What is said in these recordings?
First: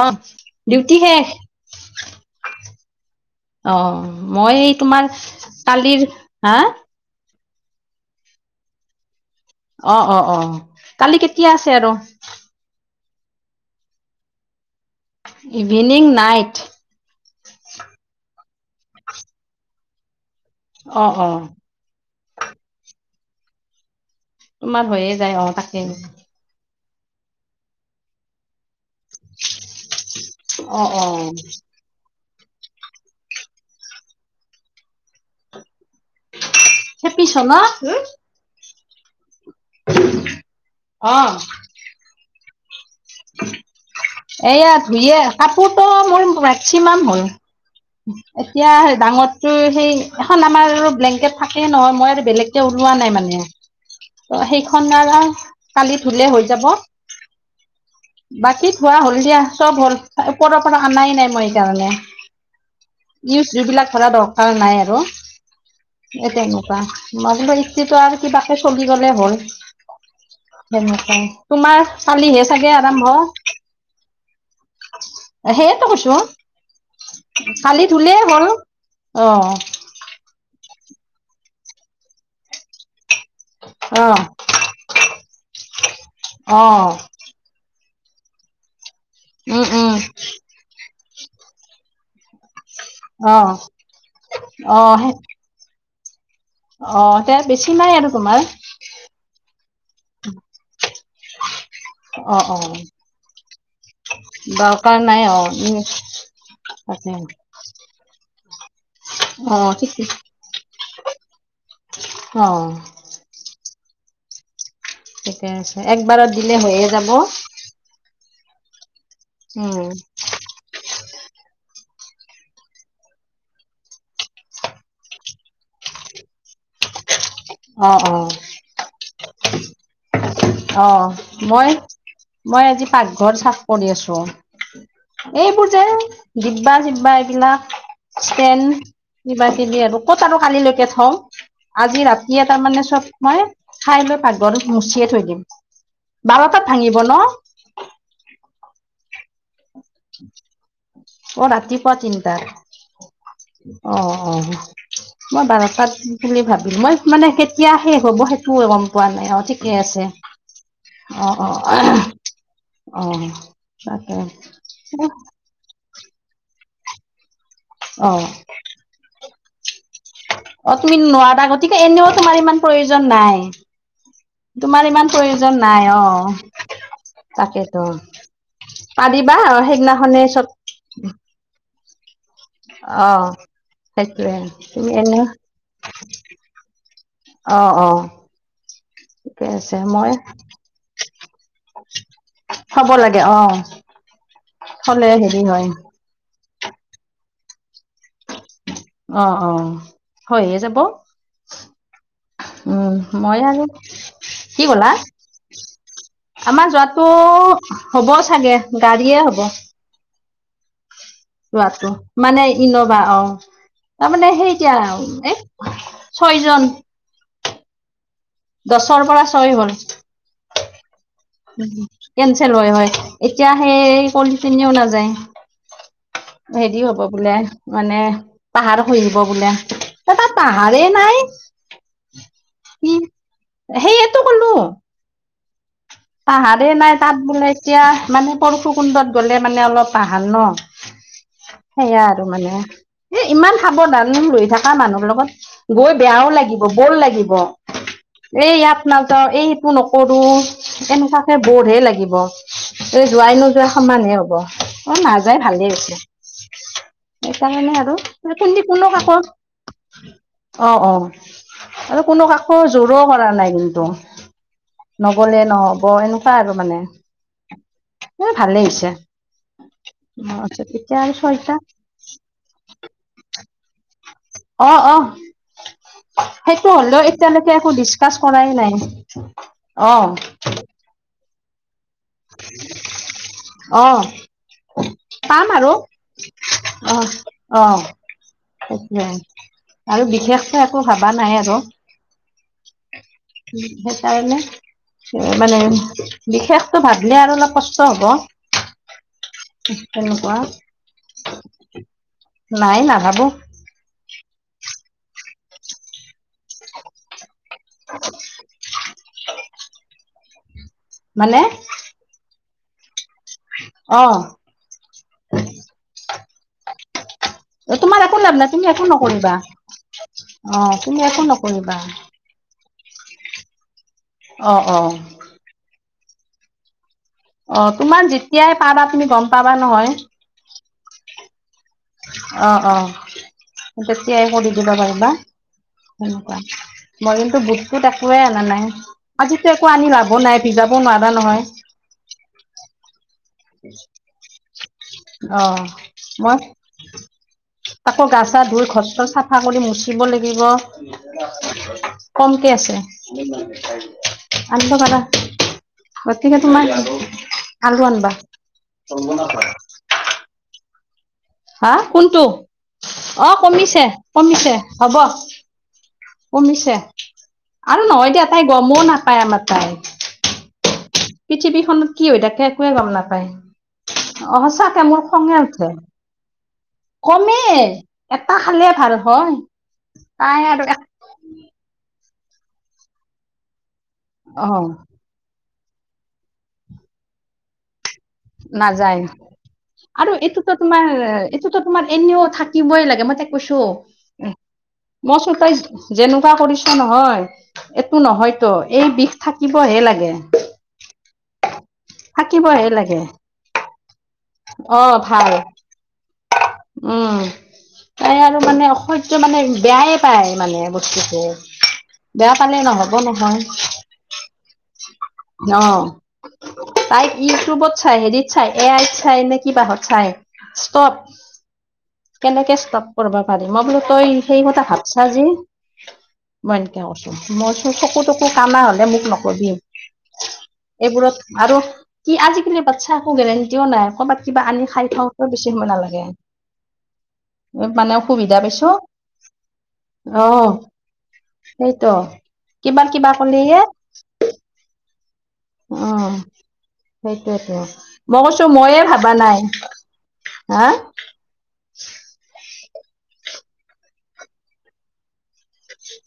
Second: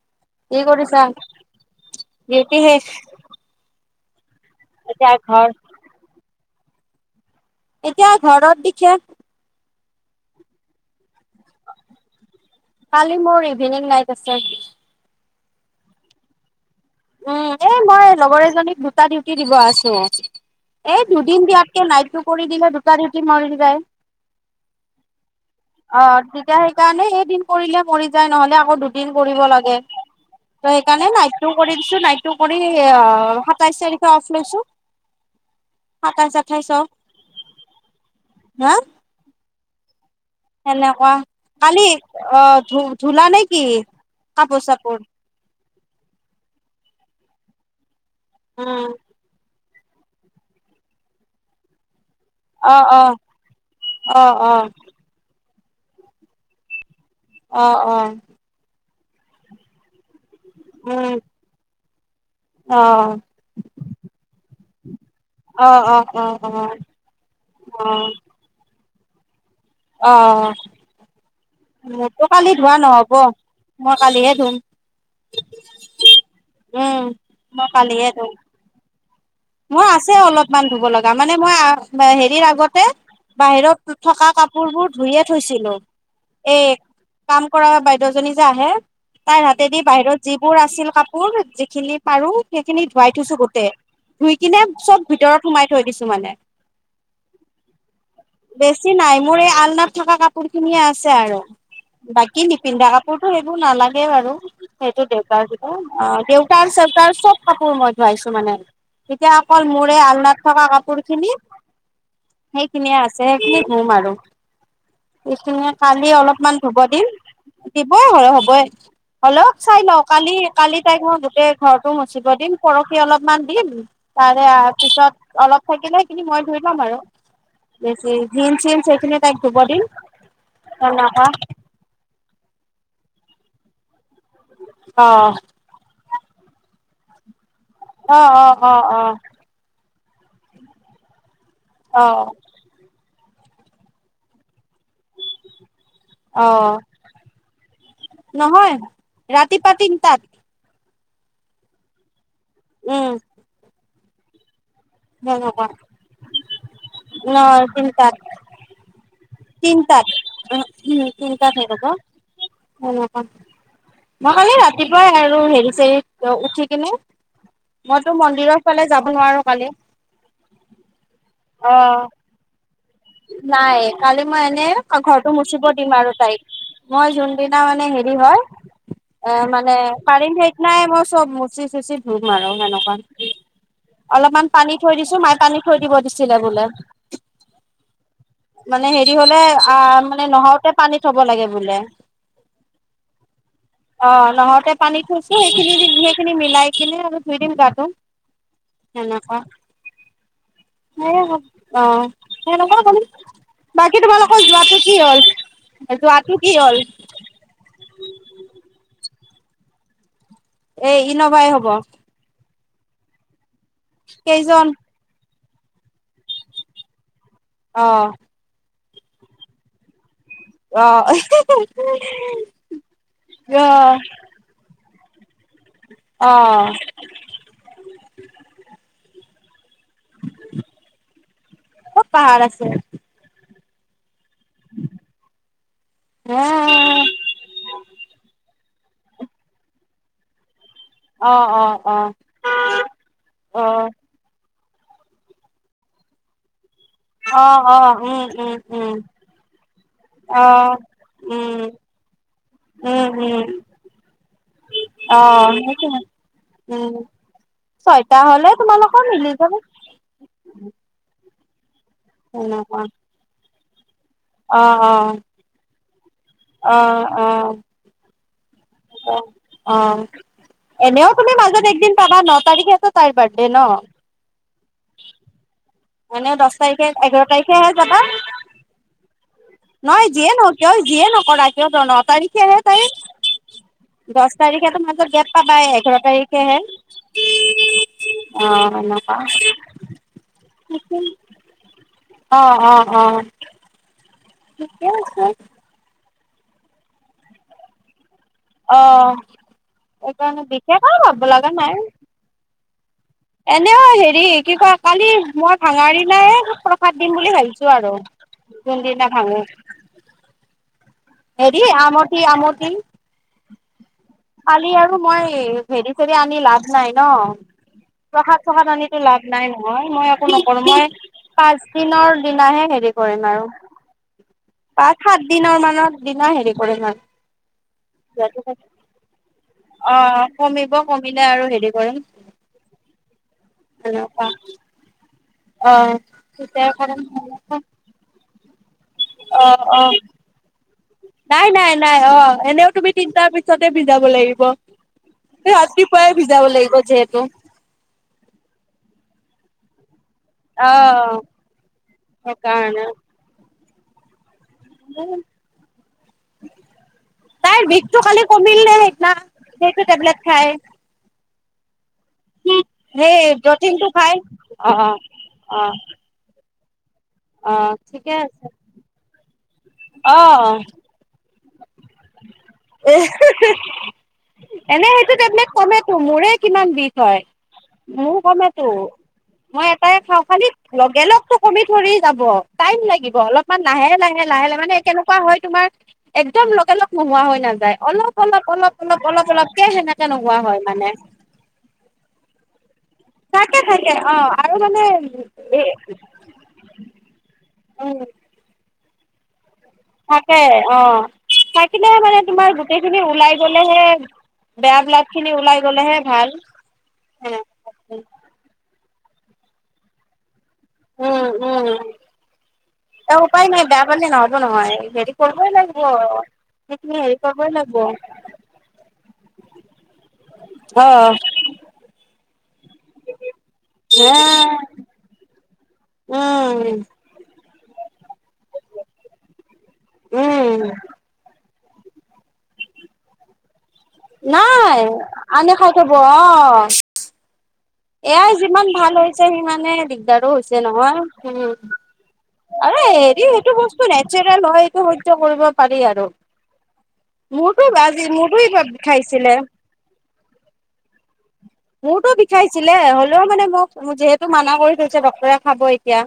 অ কি ডিউটি কৰিছা? শেষ, ডিউটি শেষ অ। মই এই এতিয়া তোমাৰ ঘৰ কালিৰ, হা? এতিয়া ঘৰত দিশে। অ অ অ কালি কেতিয়া আছে আৰ? কালি মোৰ ইভিনিং নাইত আছে। Evening night. উম এ মই লগৰ এজনীক দুটা ডিউটি দিব আছো। অ এই, অ দুদিন দিয়াতকে, নাইটটো কৰি দিলে, দুটা ডিউটি মৰি যায়। তোমাৰ হৈয়ে যায়, অ'! তাকেই। কাৰণে এদিন কৰিলে মৰি যায় নহলে আকৌ দুদিন কৰিব লাগে ত অ অ সেইকাৰণে নাইটটো। কৰি নাইটটো কৰি আহ সাতাইশ তাৰিখে অফ লৈছো। সাতাইশ আঠাইশ অফ খেপি ছ ন। হা সেনেকুৱা অ কালি অ ধুম। ধুলা নে কি কাপোৰ চাপোৰ ফট' মোৰ মেক্সিমাম হ'ল এতিয়া উম, ডাঙৰটো। সেই এখন আমাৰ আৰু ব্লেংকেট থাকেই নহয় মই আৰু। বেলেগকে অ', ওলোৱা নাই অ', মানে। অ', ত' অ'। সেইখন [unintelligible] কালি ধুলে হৈ যাব। অ', অ', বাকী, ধোৱা হ'ল দিয়া, চব হ'ল। ওপৰ পৰা অনাই উম, নাই, মই সেইকাৰণে। অ', নিউজ যিবিলাক ধৰা, দৰকাৰ নাই আৰু। অ', অ', এ, অ', অ', তেনেকুৱা। মাজতে, ইস্তিটো আৰু কিবাকে চলি ল'লে হ'ল। সেনেকুৱাই, তোমাৰ মোৰতো কালিহে কালি চাগে ধোৱা আৰম্ভ নহ'ব, মই কালিহে ধোম। সেইটো কৈছোঁ, মই কালি কালিহে ধুলে ধুম। হ'ল। অ'! মান ধুব লগা মানে মই হেৰিৰ আগতে। বাহিৰত অ থকা কাপোৰ বোৰ ধুইয়ে থৈছিলো অ এই কাম কৰ বা ছোৱালিজনী যে আহে তাই উম হাতেদি উম বাহিৰত যিবোৰ আছিল কাপোৰ যিখিনি পাৰো। সেইখিনি ধোৱাই থৈছো অ গোটেই ধুই কিনে অ চব সেই ভিতৰত সোমাই থৈ দিছো মানে। অ তে বেছি নাই আৰু তোমাৰ বেছি নাই মোৰ এই আলনাত থকা কাপোৰ খিনিয়ে আছে। দিছে আৰু। অ বাকী অ নিপিন্ধা কাপোৰতো সেইবোৰ নালাগে বাৰু দৰকাৰ সেইটো নাই অ দেউতাৰ যিটো উম অ দেউতাৰ চ তাৰ তাকে চব কাপোৰ মই ধুৱাইছো মানে। এতিয়া অ অকল ঠিক মোৰে আলনাত থকা কাপোৰ খিনি অ সেইখিনিয়ে আছে। দিম আৰু ঠিকে এইখিনিয়ে আছে কালি একবাৰত অলপমান দিলে ধোব হৈয়ে দিম যাব দিবই হ'ব। অলপ চাই উম লওঁ কালি কালি তাইক মই গোটেই ঘৰতো মচিব দিম পৰহি অলপমান। দিম তাৰে পিছত অলপ থাকিলে সেইখিনি মই ধুই লম বাৰু। অ অ বেছি জিনচ চিনছ সেইখিনি তাইক ধোব দিম। অ তেনেকুৱা মই মই আজি পাকঘৰ চা কৰি আছো অ এইবোৰ যে দিব্বা চিব্বা এইবিলাক। অ অ ষ্টেন অ কিবা কিবি আৰু ক'ত আৰু কালিলৈকে থওঁ আজি অ অ ৰাতি। তাৰ মানে চব মই খাই লৈ পাগলত মুচিয়ে থৈ দিম অ বাৰটাত ভাঙিব ন। নহয় ৰাতিপুৱা তিনটাত। অ ৰাতিপুৱা তিনিটাত। উম। অ অ। মই তেনেকুৱা বাৰটাত বুলি ভাবিলো মই মানে ন কেতিয়া শেষ হ'ব সেইটো গম পোৱা নাই অ ঠিকে। তিনিটা আছে উম উম অ তিনিটাত শেষ অ অ হ'ব। তাকে মই কালি ৰাতি। ৰাতিপুৱাই আৰু হেৰি চেৰিত উঠি কিনে অ মইতো মন্দিৰৰ ফালে যাব নোৱাৰো। কালি অ তুমি নোৱাৰা অ গতিকে এনেও তোমাৰ ইমান প্ৰয়োজন। নাই কালি মই এনেই তোমাৰ ইমান ঘৰটো প্ৰয়োজন মুচিব নাই দিম অ আৰু তাইক। মই যোনদিনা তাকেতো মানে হেৰি হয় পাৰিবা এ অ মানে সেইদিনাখনে পাৰিম চব সেইদিনাই মই চব মুচি। চুচি ধুম আৰু সেনেকুৱা। অ সেইটোৱে অলপমান পানী তুমি থৈ দিছো এনে মায়ে পানী থৈ দিব দিছিলে বোলে। অ অ মানে হেৰি হলে ঠিকে আ আছে মই মানে নহঁওতেই পানী থব লাগে বোলে। থব লাগে অ অ নহওঁতে পানী থলে থৈছো হেৰি হয় সেইখিনি সেই খিনি মিলাই এনে আৰু ধুই দিম গাটো। অ সেনেকুৱা অ হৈয়ে যাব সেই অ সেনেকুৱা। উম কৰিম মই আৰু বাকী তোমালোকৰ কি যোৱাটো ক'লা। কি হ'ল যোৱাটো কি আমাৰ হ'ল যোৱাটো হ'ব চাগে গাড়ীয়ে হ'ব। এই ইন'ভাই হব তোৱাটো মানে ইন'ভা অ' তাৰমানে সেই কেইজন এতিয়া এই ছয়জন অ'। দছৰ পৰা চই অ [unintelligible] কেনচেল হয় হয় এতিয়া অ সেই কলিচিনীও নাযায়। অ হেৰি হ'ব বোলে মানে পাহাৰ খহিব বোলে। এ তাত পাহাৰে নাই ক'ত পাহাৰ আছে কি? সেইটো কলো। হে পাহাৰ নাই তাত বোলে এতিয়া মানে পৰশু কুণ্ডত গ'লে মানে অলপ পাহাৰ ন। অ অ অ সেয়া আৰু মানে এ ইমান অ সাৱধান লৈ থাক ক মানুহৰ লগত গৈ বেয়াও লাগিব। বৰ লাগিব, অ', অ', উম, এ উম, ইয়াত উম, নাযাওঁ এই এইটো নকৰো। অ'। এনেুৱাকে উম, বৰহে লাগিব। এই উম, যোৱাই উম, নোযোৱাই সমানে হব, আ নাযায় অ', ভালেই হৈছে। সেইটোৱে উম। সেইটা কাৰণে আৰু ছয়টা হ'লে কুন্দি কোনো তোমালোকৰ কাকৌ মিলি যাব অ' অ' আৰু কোনো কাকো তেনেকুৱা জোৰো কৰা নাই কিন্তু। অ' অ'। নব এনেকুৱা আৰু মানে, অ', এ ভালেই হৈছে। অ' অ' এতিয়া এনেও আৰু তুমি ছয়টা মাজত একদিন পাবা ন তাৰিখেত তাই বাৰ দে ন? অ' অ'। এনেও দহ সেইটো তাৰিখে হলেও এঘাৰ এতিয়ালৈকে একো তাৰিখেহে যাবা। ডিচকাছ কৰাই নাই, অ'। ক ত ন তাৰিখে তাই। অ দহ তাৰিখেতো মাজত গেট পাম পাবাই আৰু এঘাৰ তাৰিখেহে। অ অ অ' সেইটোৱে পাম। আৰু বিশেষকে একো ভবা নাই আৰু, অ', অ', অ', সেইকাৰণে ঠিকে আছে এ মানে বিশেষতটো ভাবিলে আৰু অলপ কষ্ট হ'ব। অ' তেনেকুৱা সেইকাৰণে বিশেষ আৰু ভাব লগা নাই। নাই না এনেও হেৰি কি কয় কালি মই ভাঙাৰ দিনাই প্ৰসাদ দিম বুলি ভাবিছো। আৰু কোনদিনা ভাঙো, মানে হেৰি আমঠি আম কি। অ কালি আৰু মই হেৰি চেৰি আনি লাভ নাই ন। তোমাৰ একো লাভ প্ৰসাদ নাই তুমি চসাদ একো আনো লাভ নকৰিবা নাই নহয় মই একো অ নকৰো মই তুমি একো নকৰিবা পাঁচদিনৰ দিনাহে হেৰি কৰিম আৰু, অ অ পাঁচ সাত দিনৰ মানৰ দিনা হেৰি কৰিম আৰু। অ' তোমাৰ যেতিয়াই পাবা তুমি গম পাবা নহয়। অ কমিব কমিলে আৰু হেৰি কৰিম অ' অ' তেতিয়াই এনেকুৱা। কৰি দিবা পাৰিবা। অ সেনেকুৱা তেতিয়া কৰিম মই কিন্তু বুটুত একোৱে অনা নাই। অ আজিতো একো আনি অ। লাভ নাই পিত নাই নাই নাই অ' এনেও তুমি তিনটাৰ পিছতে ভিজাব লাগিব। অ' ৰাতিপুৱাই মই, ভিজাব লাগিব যিহেতু তাকৌ গা চা ধুই ঘছ তছ চাফা কৰি ম থ দিব লাগিব, অ কমকে আছে। সেইকাৰণে আন্ত কৰা গতিকে তোমাৰ তাইৰ আৰু বিষটো আনিবা। খালি কমিল নে সেইদিনা সেইটো টেবলেট খাই। হা। কোনটো সেই অ', কমিছে, প্ৰটিনটো খাই কমিছে, অ অ হ'ব অ কমিছ। তে, অ আৰু নহয় ঠিকে দিয়া, তাই আছে গমোও নাপায় আমাৰ তাই অ'। পৃথিৱীখনত কি হৈ থাকে, একোৱে গম নাপায়। অ', এনে সঁচাকে মোৰ সেইটো খঙে টেবলেট উঠে। কমেতো মোৰে কিমান বিষ হয়? কমে মোৰ এটা কমেতো খালে ভাল হয় মই এটাই খাওঁ তাই খালি আৰু লগে লগতটো কমি ধৰি ল অল অ লানে কেনেকুৱা হয় তোমাৰ, একদম লগা লগ নোহোৱা হৈ নাযায়, অলপ অলপ অলপ নাযায়, অলপ অলপ অলপকে সেনেকে আৰু নোহোৱা এইটোতো হয় তোমাৰ মানে এইটোতো তোমাৰ এনেও থাকিবই লাগে। থাকে কৈছো থাকে অ আৰু মানে মই, চো এ তই যেনেকুৱা কৰিছ নহয়। এইটো উম নহয়তো এই বিষ থাক থাকে অ'। [unintelligible] মানে তোমাৰ, থাকিবহে গোটেই লাগে খিনি ওলাই গ'লেহে অ', ভাল ভাল উম, তাই আৰু মানে অসৈ টো মানে বেয়াই পায়। মানে বস্তুটো উম উম বেয়া পালে নহ'ব নহয়। ৰাতিপুৱাবয় লাগিব। সেইখিনি তাই হেৰি কৰিবই ইউটিউবত লাগিব চাই, হেৰিত চাই, এ আইত চাই নে, কিবাহত চাই। ষ্টপ অ কেনেকে চব কৰিব পাৰি, মই বোলো তই সেইমতে উম, ভাবছা যে, মই এনেকে কছো। মই চকু-তকু কানা হ'লে মোক নকবি। উম, এইবোৰত আৰু কি আজিকালি বাচ্ছা [unintelligible] কৰ'বাত কিবা আনি নাই, খাই থাকোতেও বেছি আনি সময় খাই থাকো নালাগে অ'। মানে এয়াই অসুবিধা যিমান পাইছো ভাল হৈছে, সিমানে অ দিগদাৰো হৈছে নহয়। উম। সেইটো আৰু কিবা কিবা হেৰি এইটো কৰিলেয়ে বস্তু নেচাৰেল হয়, এইটো সহ্য কৰিব অ পাৰি আৰু। সেইটোয়েতো, মোৰতো আজি মই মোৰতো কৈছোঁ, মইয়ে ভাবা বিষাইছিলে নাই। হা মোৰতো বিষাইছিলে, হ'লেও মানে মোক যিহেতু মানা কৰি থৈছে ডক্তৰে। খাব এতিয়া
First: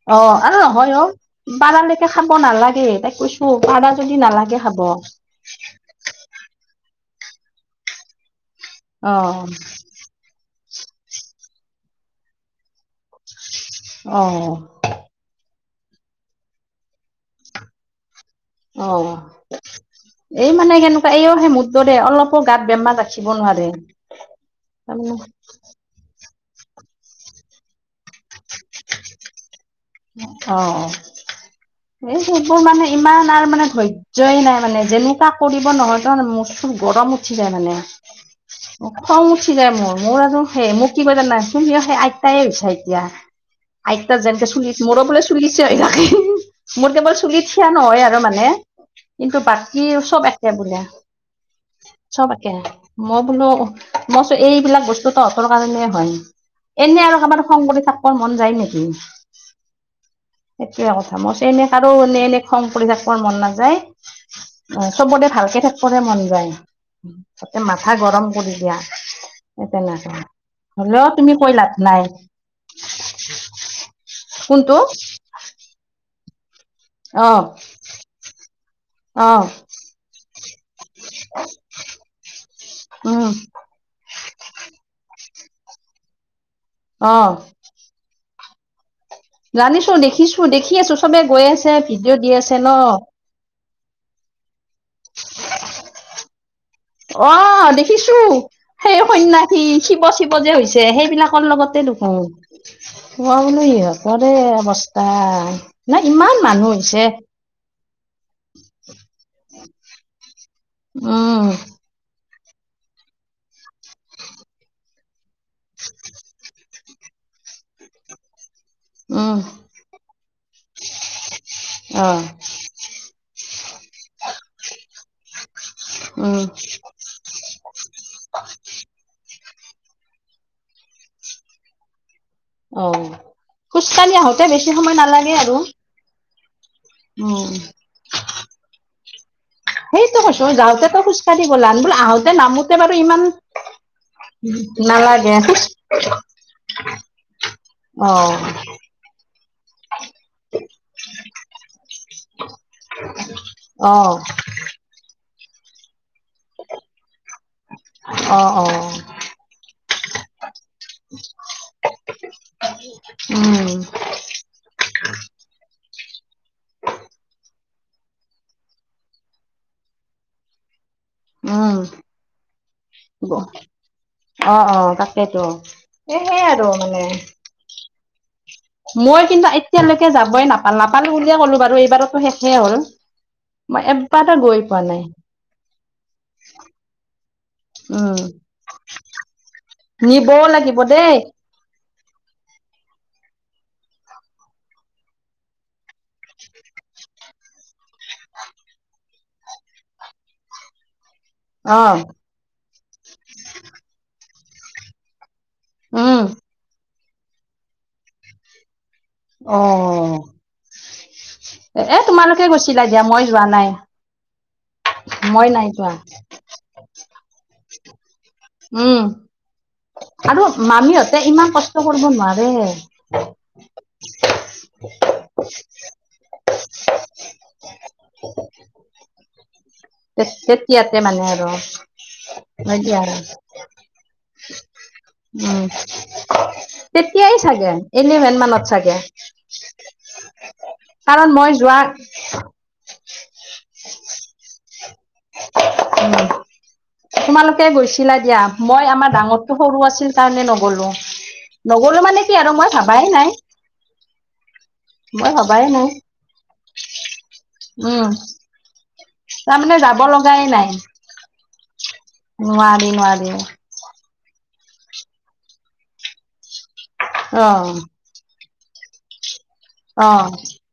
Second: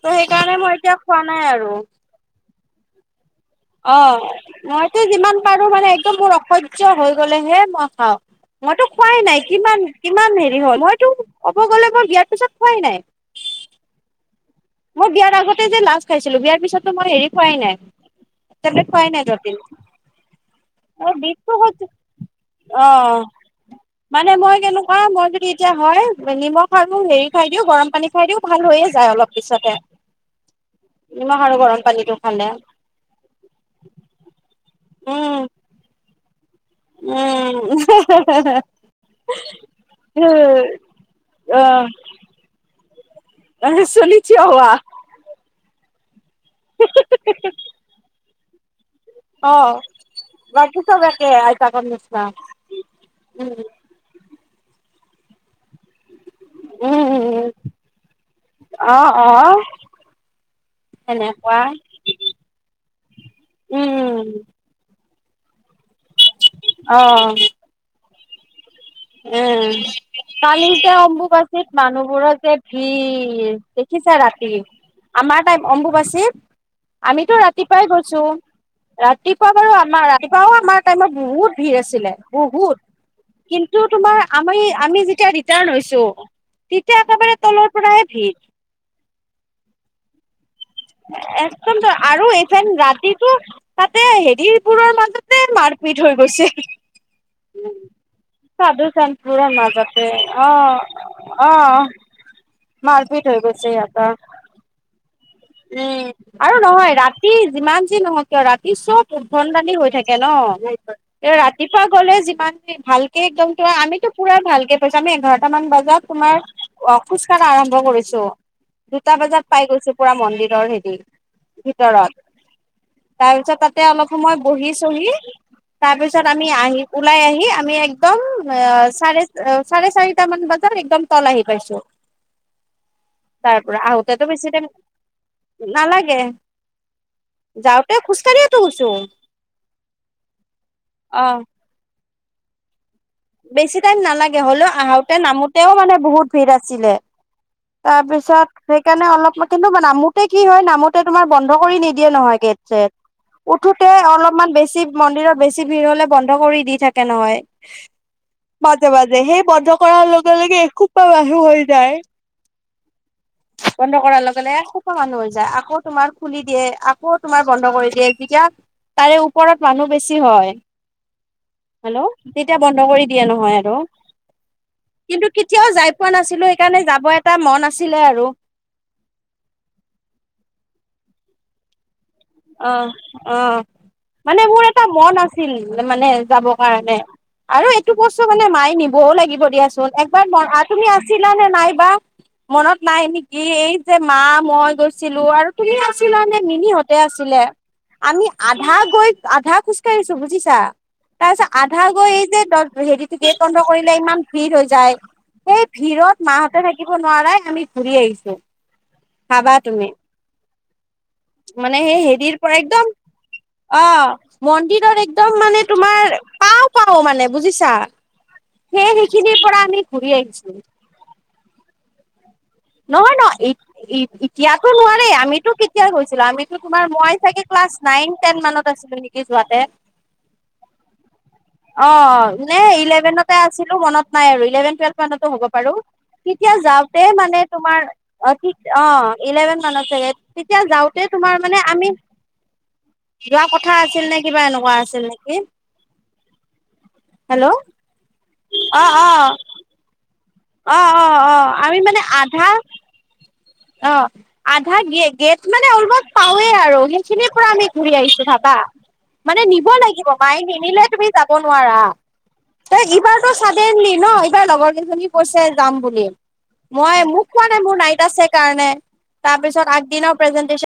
ত' অ', সেইকাৰণে আৰু মই নহয় এতিয়া অ', খোৱা নাই আৰু পাৰালৈকে খাব নালাগে, তাই কৈছোঁ। অ', মইতো যিমান পাৰো মানে, একদম মোৰ অসহ্য হৈ গলেহে মই খাওঁ। মইতো খোৱাই, নাই কিমান, কিমান হে হ'ল মইতো ক'ব গলে, মই বিয়াৰ পিছত খোৱাই নাই। অ'। মই বিয়াৰ আগতে যে লাষ্ট খাইছিলোঁ, বিয়াৰ পিছতটো মই হেৰি খোৱাই নাই। ততে অ ফাই নাই যে [unintelligible] এই মানে কেনেকুৱা, এইয় সে মুুদ্ৰৰে [unintelligible] অলপো গাত অ বেমাৰ ৰাখিব নোৱাৰে। মানে মই কেনেকুৱা, তাৰমানে মই যদি এতিয়া হয় নিমখ আৰু হেৰি খাই দিও, গৰম পানী খাই দিওঁ, ভাল হৈয়ে যায় অলপ। পিছতে, অ অ ই আৰু [unintelligible] এই, খালে সেইবোৰ মানে ইমান আৰু মানে ধৈৰ্যয়ই নাই মানে, যেনেকুৱা উম। কৰিব [unintelligible] নহয় মোৰ খব গৰম উঠি যায় উম মানে। খং উঠি যায় মোৰ, মোৰ আৰু সেই মোক কি কয় জানা কি সেই আইতায়ে হৈছে এতিয়া [unintelligible] অ চলি আইতাৰ থিয় যেনেক হোৱা চুলি মূৰৰ বুলি শু [unintelligible] মোৰ কেৱল চুলি থিয়া নহয় আৰু মানে। কিন্তু অ। বাকী চব একে বাকী বোলে, চব একে আইতাকৰ নিচিনা চব একে, মই বোলো উম মইটো এইবিলাক বস্তু তহঁতৰ কাৰণে হয়, এনে উম আৰু উম কাৰোবাক খং কৰি অ ', মন যায় নেকি? অ' [inaudible] সেইটোে কথা মই সেনেকুৱা এনে আৰু এনে এনে খং কৰি থাকিবৰ মন নাযায় উম চবতে ভালকে থাকিবৰে মণিবাই অ' তাতে মাথা গৰম কৰি দিয়া সেই উম তেনেকুৱা কালিতে হলেও অ্বু তুমি কৈ আচিত লাভ নাই মানুহবোৰ যে কি দেখিছা ৰাতি কোনটো আমাৰ তটাই অম্বুপাচী অ আমিতো ৰাতিপুৱাই গৈছো অ ৰাতিপুৱা বাৰু আমাৰ ৰাতিপুৱাও আমাৰ টাইমত বহুত ভিৰ আছিলে বহুত উম কিন্তু াৰ আম আমি যেতিয়া ৰিটাৰ্ণ হৈছো তেতিয়া অ একেবাৰে তলৰ পৰায় ভিৰ জানিছোঁ, দেখিছোঁ। চবে [unintelligible] একদম আৰু আছে এইফন ন ৰাতিটো, তাতে হেৰিবোৰৰ মাজতে মাৰপিট হৈ গৈছে। অ', দেখিছোঁ, সাধু সেই চান্তবোৰৰ সন্যাসী শিৱ, মাজতে শিৱ অ যে হৈছে সেইবিলাকৰ অ লগতে। ক মাৰপিট কোৱা হৈ বোলো গৈছে ই হ ক সিহঁতৰ দে অৱস্তা [unintelligible] উম, আৰু নহয় ৰাতি ইমান যি নহক, কিয় ৰাতি চব উভণ্ দালি হৈ থাকে ন', উম ৰাতিপুৱা গ'লে যিমান ভালকে একদম তো আমিতো পুৰা ভালকে পাইছো আমি এঘাৰটা মান বজাত তোমাৰ অ খোজ কঢ়া আৰম্ভ কৰিছো দুটা উম বজাত পাই গৈছো পুৰা মন্দিৰৰ হেৰি অ ভিতৰত তাৰপিছত তাতে অলপ সময় বহি চহি তাৰপিছত উম আমি আহি ওলাই আহি আমি একদম চাৰে চাৰে চাৰিটা মান বজাত একদম তল আহি পাইছো অ তাৰ পৰা খোজকাঢ়ি আহোতেতটো আহোতে বেছি াইম সময় নালাগে আৰু নালাগে উম যাওঁতে খোজকাঢ়িয়াতো গুছো সেইটো কছো মই যাওঁতেো খোজকাঢ়িব'ল আন বোল আহোতে নামোতে ইমান বেছি টাইম নালাগে হ'লেও আহোতে নালাগে খোজ নামোতেও মানে বহুত ভিৰ আছিলে অ তাৰপিছত সেইকাৰণে অলপ কিন্তু মান মু তে কি হয় নামতে তোমাৰ বন্ধ কৰি নিদিয়ে নহয় গেট চছেট উঠোতে অ অলপমান বেছি মন্দিৰত বেছি ভিৰ হলে বন্ধ কৰি দি থাকে নহয় অ অ মাজে মাজে সেই বন্ধ কৰাৰ লগে লগে এসো প্ৰাবাহু হৈ যায় উম বন্ধ কৰাৰ লগে লগেোটা মানুহ হৈ যায় আকৌ তোমাৰ খুলি দিয়ে আকৌ তোমাৰ বন্ধ কৰি দিয়ে যেতিয়া তাৰে ওপৰত মানুহ বেছি হয় উম হেল্ল' তেতিয়া বন্ধ কৰি এয়া নহয় আৰু অ অ কিন্তু তাকেইতো কেতিয়াও যাই পোৱা এ সেই নাছিলো আৰু সেইকাৰণে মানে যাব এটা মন আছিলে আৰু মই কিন্তু এতিয়ালৈকে যাবই নাপা নাপালো বুলিয়ে ক'লো বাৰু এইবাৰত আহ আহ এবাৰো মানে গৈ মোৰ পোৱা এটা নাই মন আছিল মানে যাব কাৰণে আৰু এইটো উম ক্তু মানে মাৰি নিবও লাগিব দিয়াচোন একবাৰ নিবও লাগিব তুমি দেই আছিলা নে নাইবা মনত নাই নেকি এই যে মা মই গৈছিলো আৰু তুমি আছিলা নে মিনিহঁত আছিলে আমি আধা গৈ আধা খোজকাঢ়িছো বুজিছা তাৰ পিছত অ আধা গৈ এই যে হেৰিটো গেট অন্ধ কৰিলে ইমান ভিৰ হৈ যায় সেই ভিৰত উম মাহঁতে থাকিব নোৱাৰাই আমি ঘূৰি আহিছো ভাবা অ অ তুমি মানে এ সেই হেৰিৰ তোমালোকে পৰা গৈছিলা একদম দিয়া মই যোৱা নাই অ মন্দিৰত একদম মই মানে নাই যোৱা তোমাৰ পাও পাও মানে বুজিছা সেই উম দেখিে পৰা আমি ঘূৰি আৰু আহছো মামীহঁতে ইমান কষ্ট কৰিব নোৱাৰে নহ ন এতিয়াতো নোৱোৱাৰাৰে আমিতো কেতিয়া গৈছিলো তমাৰ মই চাগ ক্লা নন টেন মত আছিলো নেকি য তেতিয়াতে মানে আৰু অ নে হয় দিয়া আৰু ইলেভেনতে আছিলো মনত নাই আৰু ইলেভেন টেলভ তো হ'ব উম পাৰো তেতিয়া যাওঁতে তেতিয়াই মানে চাগে তোমাৰ অ, ইলেভেন মানত অ চাগে ইলেভেন মান চাগে, তেতিয়া যাওঁতে কাৰণ তোমাৰ মই মানে যোৱা আমি যোৱা কথা আছিল নে কিবা এনেকুৱা আছিল। নে হেল্ল' তোমালোকে গৈছিলা দিয়া মই অ', আমাৰ অ', ডাঙৰটো সৰু আছিল, কাৰণে অ নগলো, অ অ আমি নগলো মানে কি আধা আৰু মই ভাবাই নাই। অ আধা গে মই গেট ভবাই মানে নাই অলমষ্ট পাৱওৱেই আৰু, সেইখিনিৰ পৰা আমি ঘূৰি উম আহিছো ভাবা। মানে নিব তাৰমানে যাব লাগিব। মায়ে লগাই নাই নিনিলে তুমি যাব নোৱাৰা। এ নোৱাৰি নোৱাৰি এইবাৰতো চডেনলি ন? াৰ লগৰ কেইজনী কৈছে যাম বুলি মই মোক কোৱা নাই মোৰ অ নাৰীতা চেক ণে তাৰপিছত আগদিনৰ অ প্ৰেজেন্ট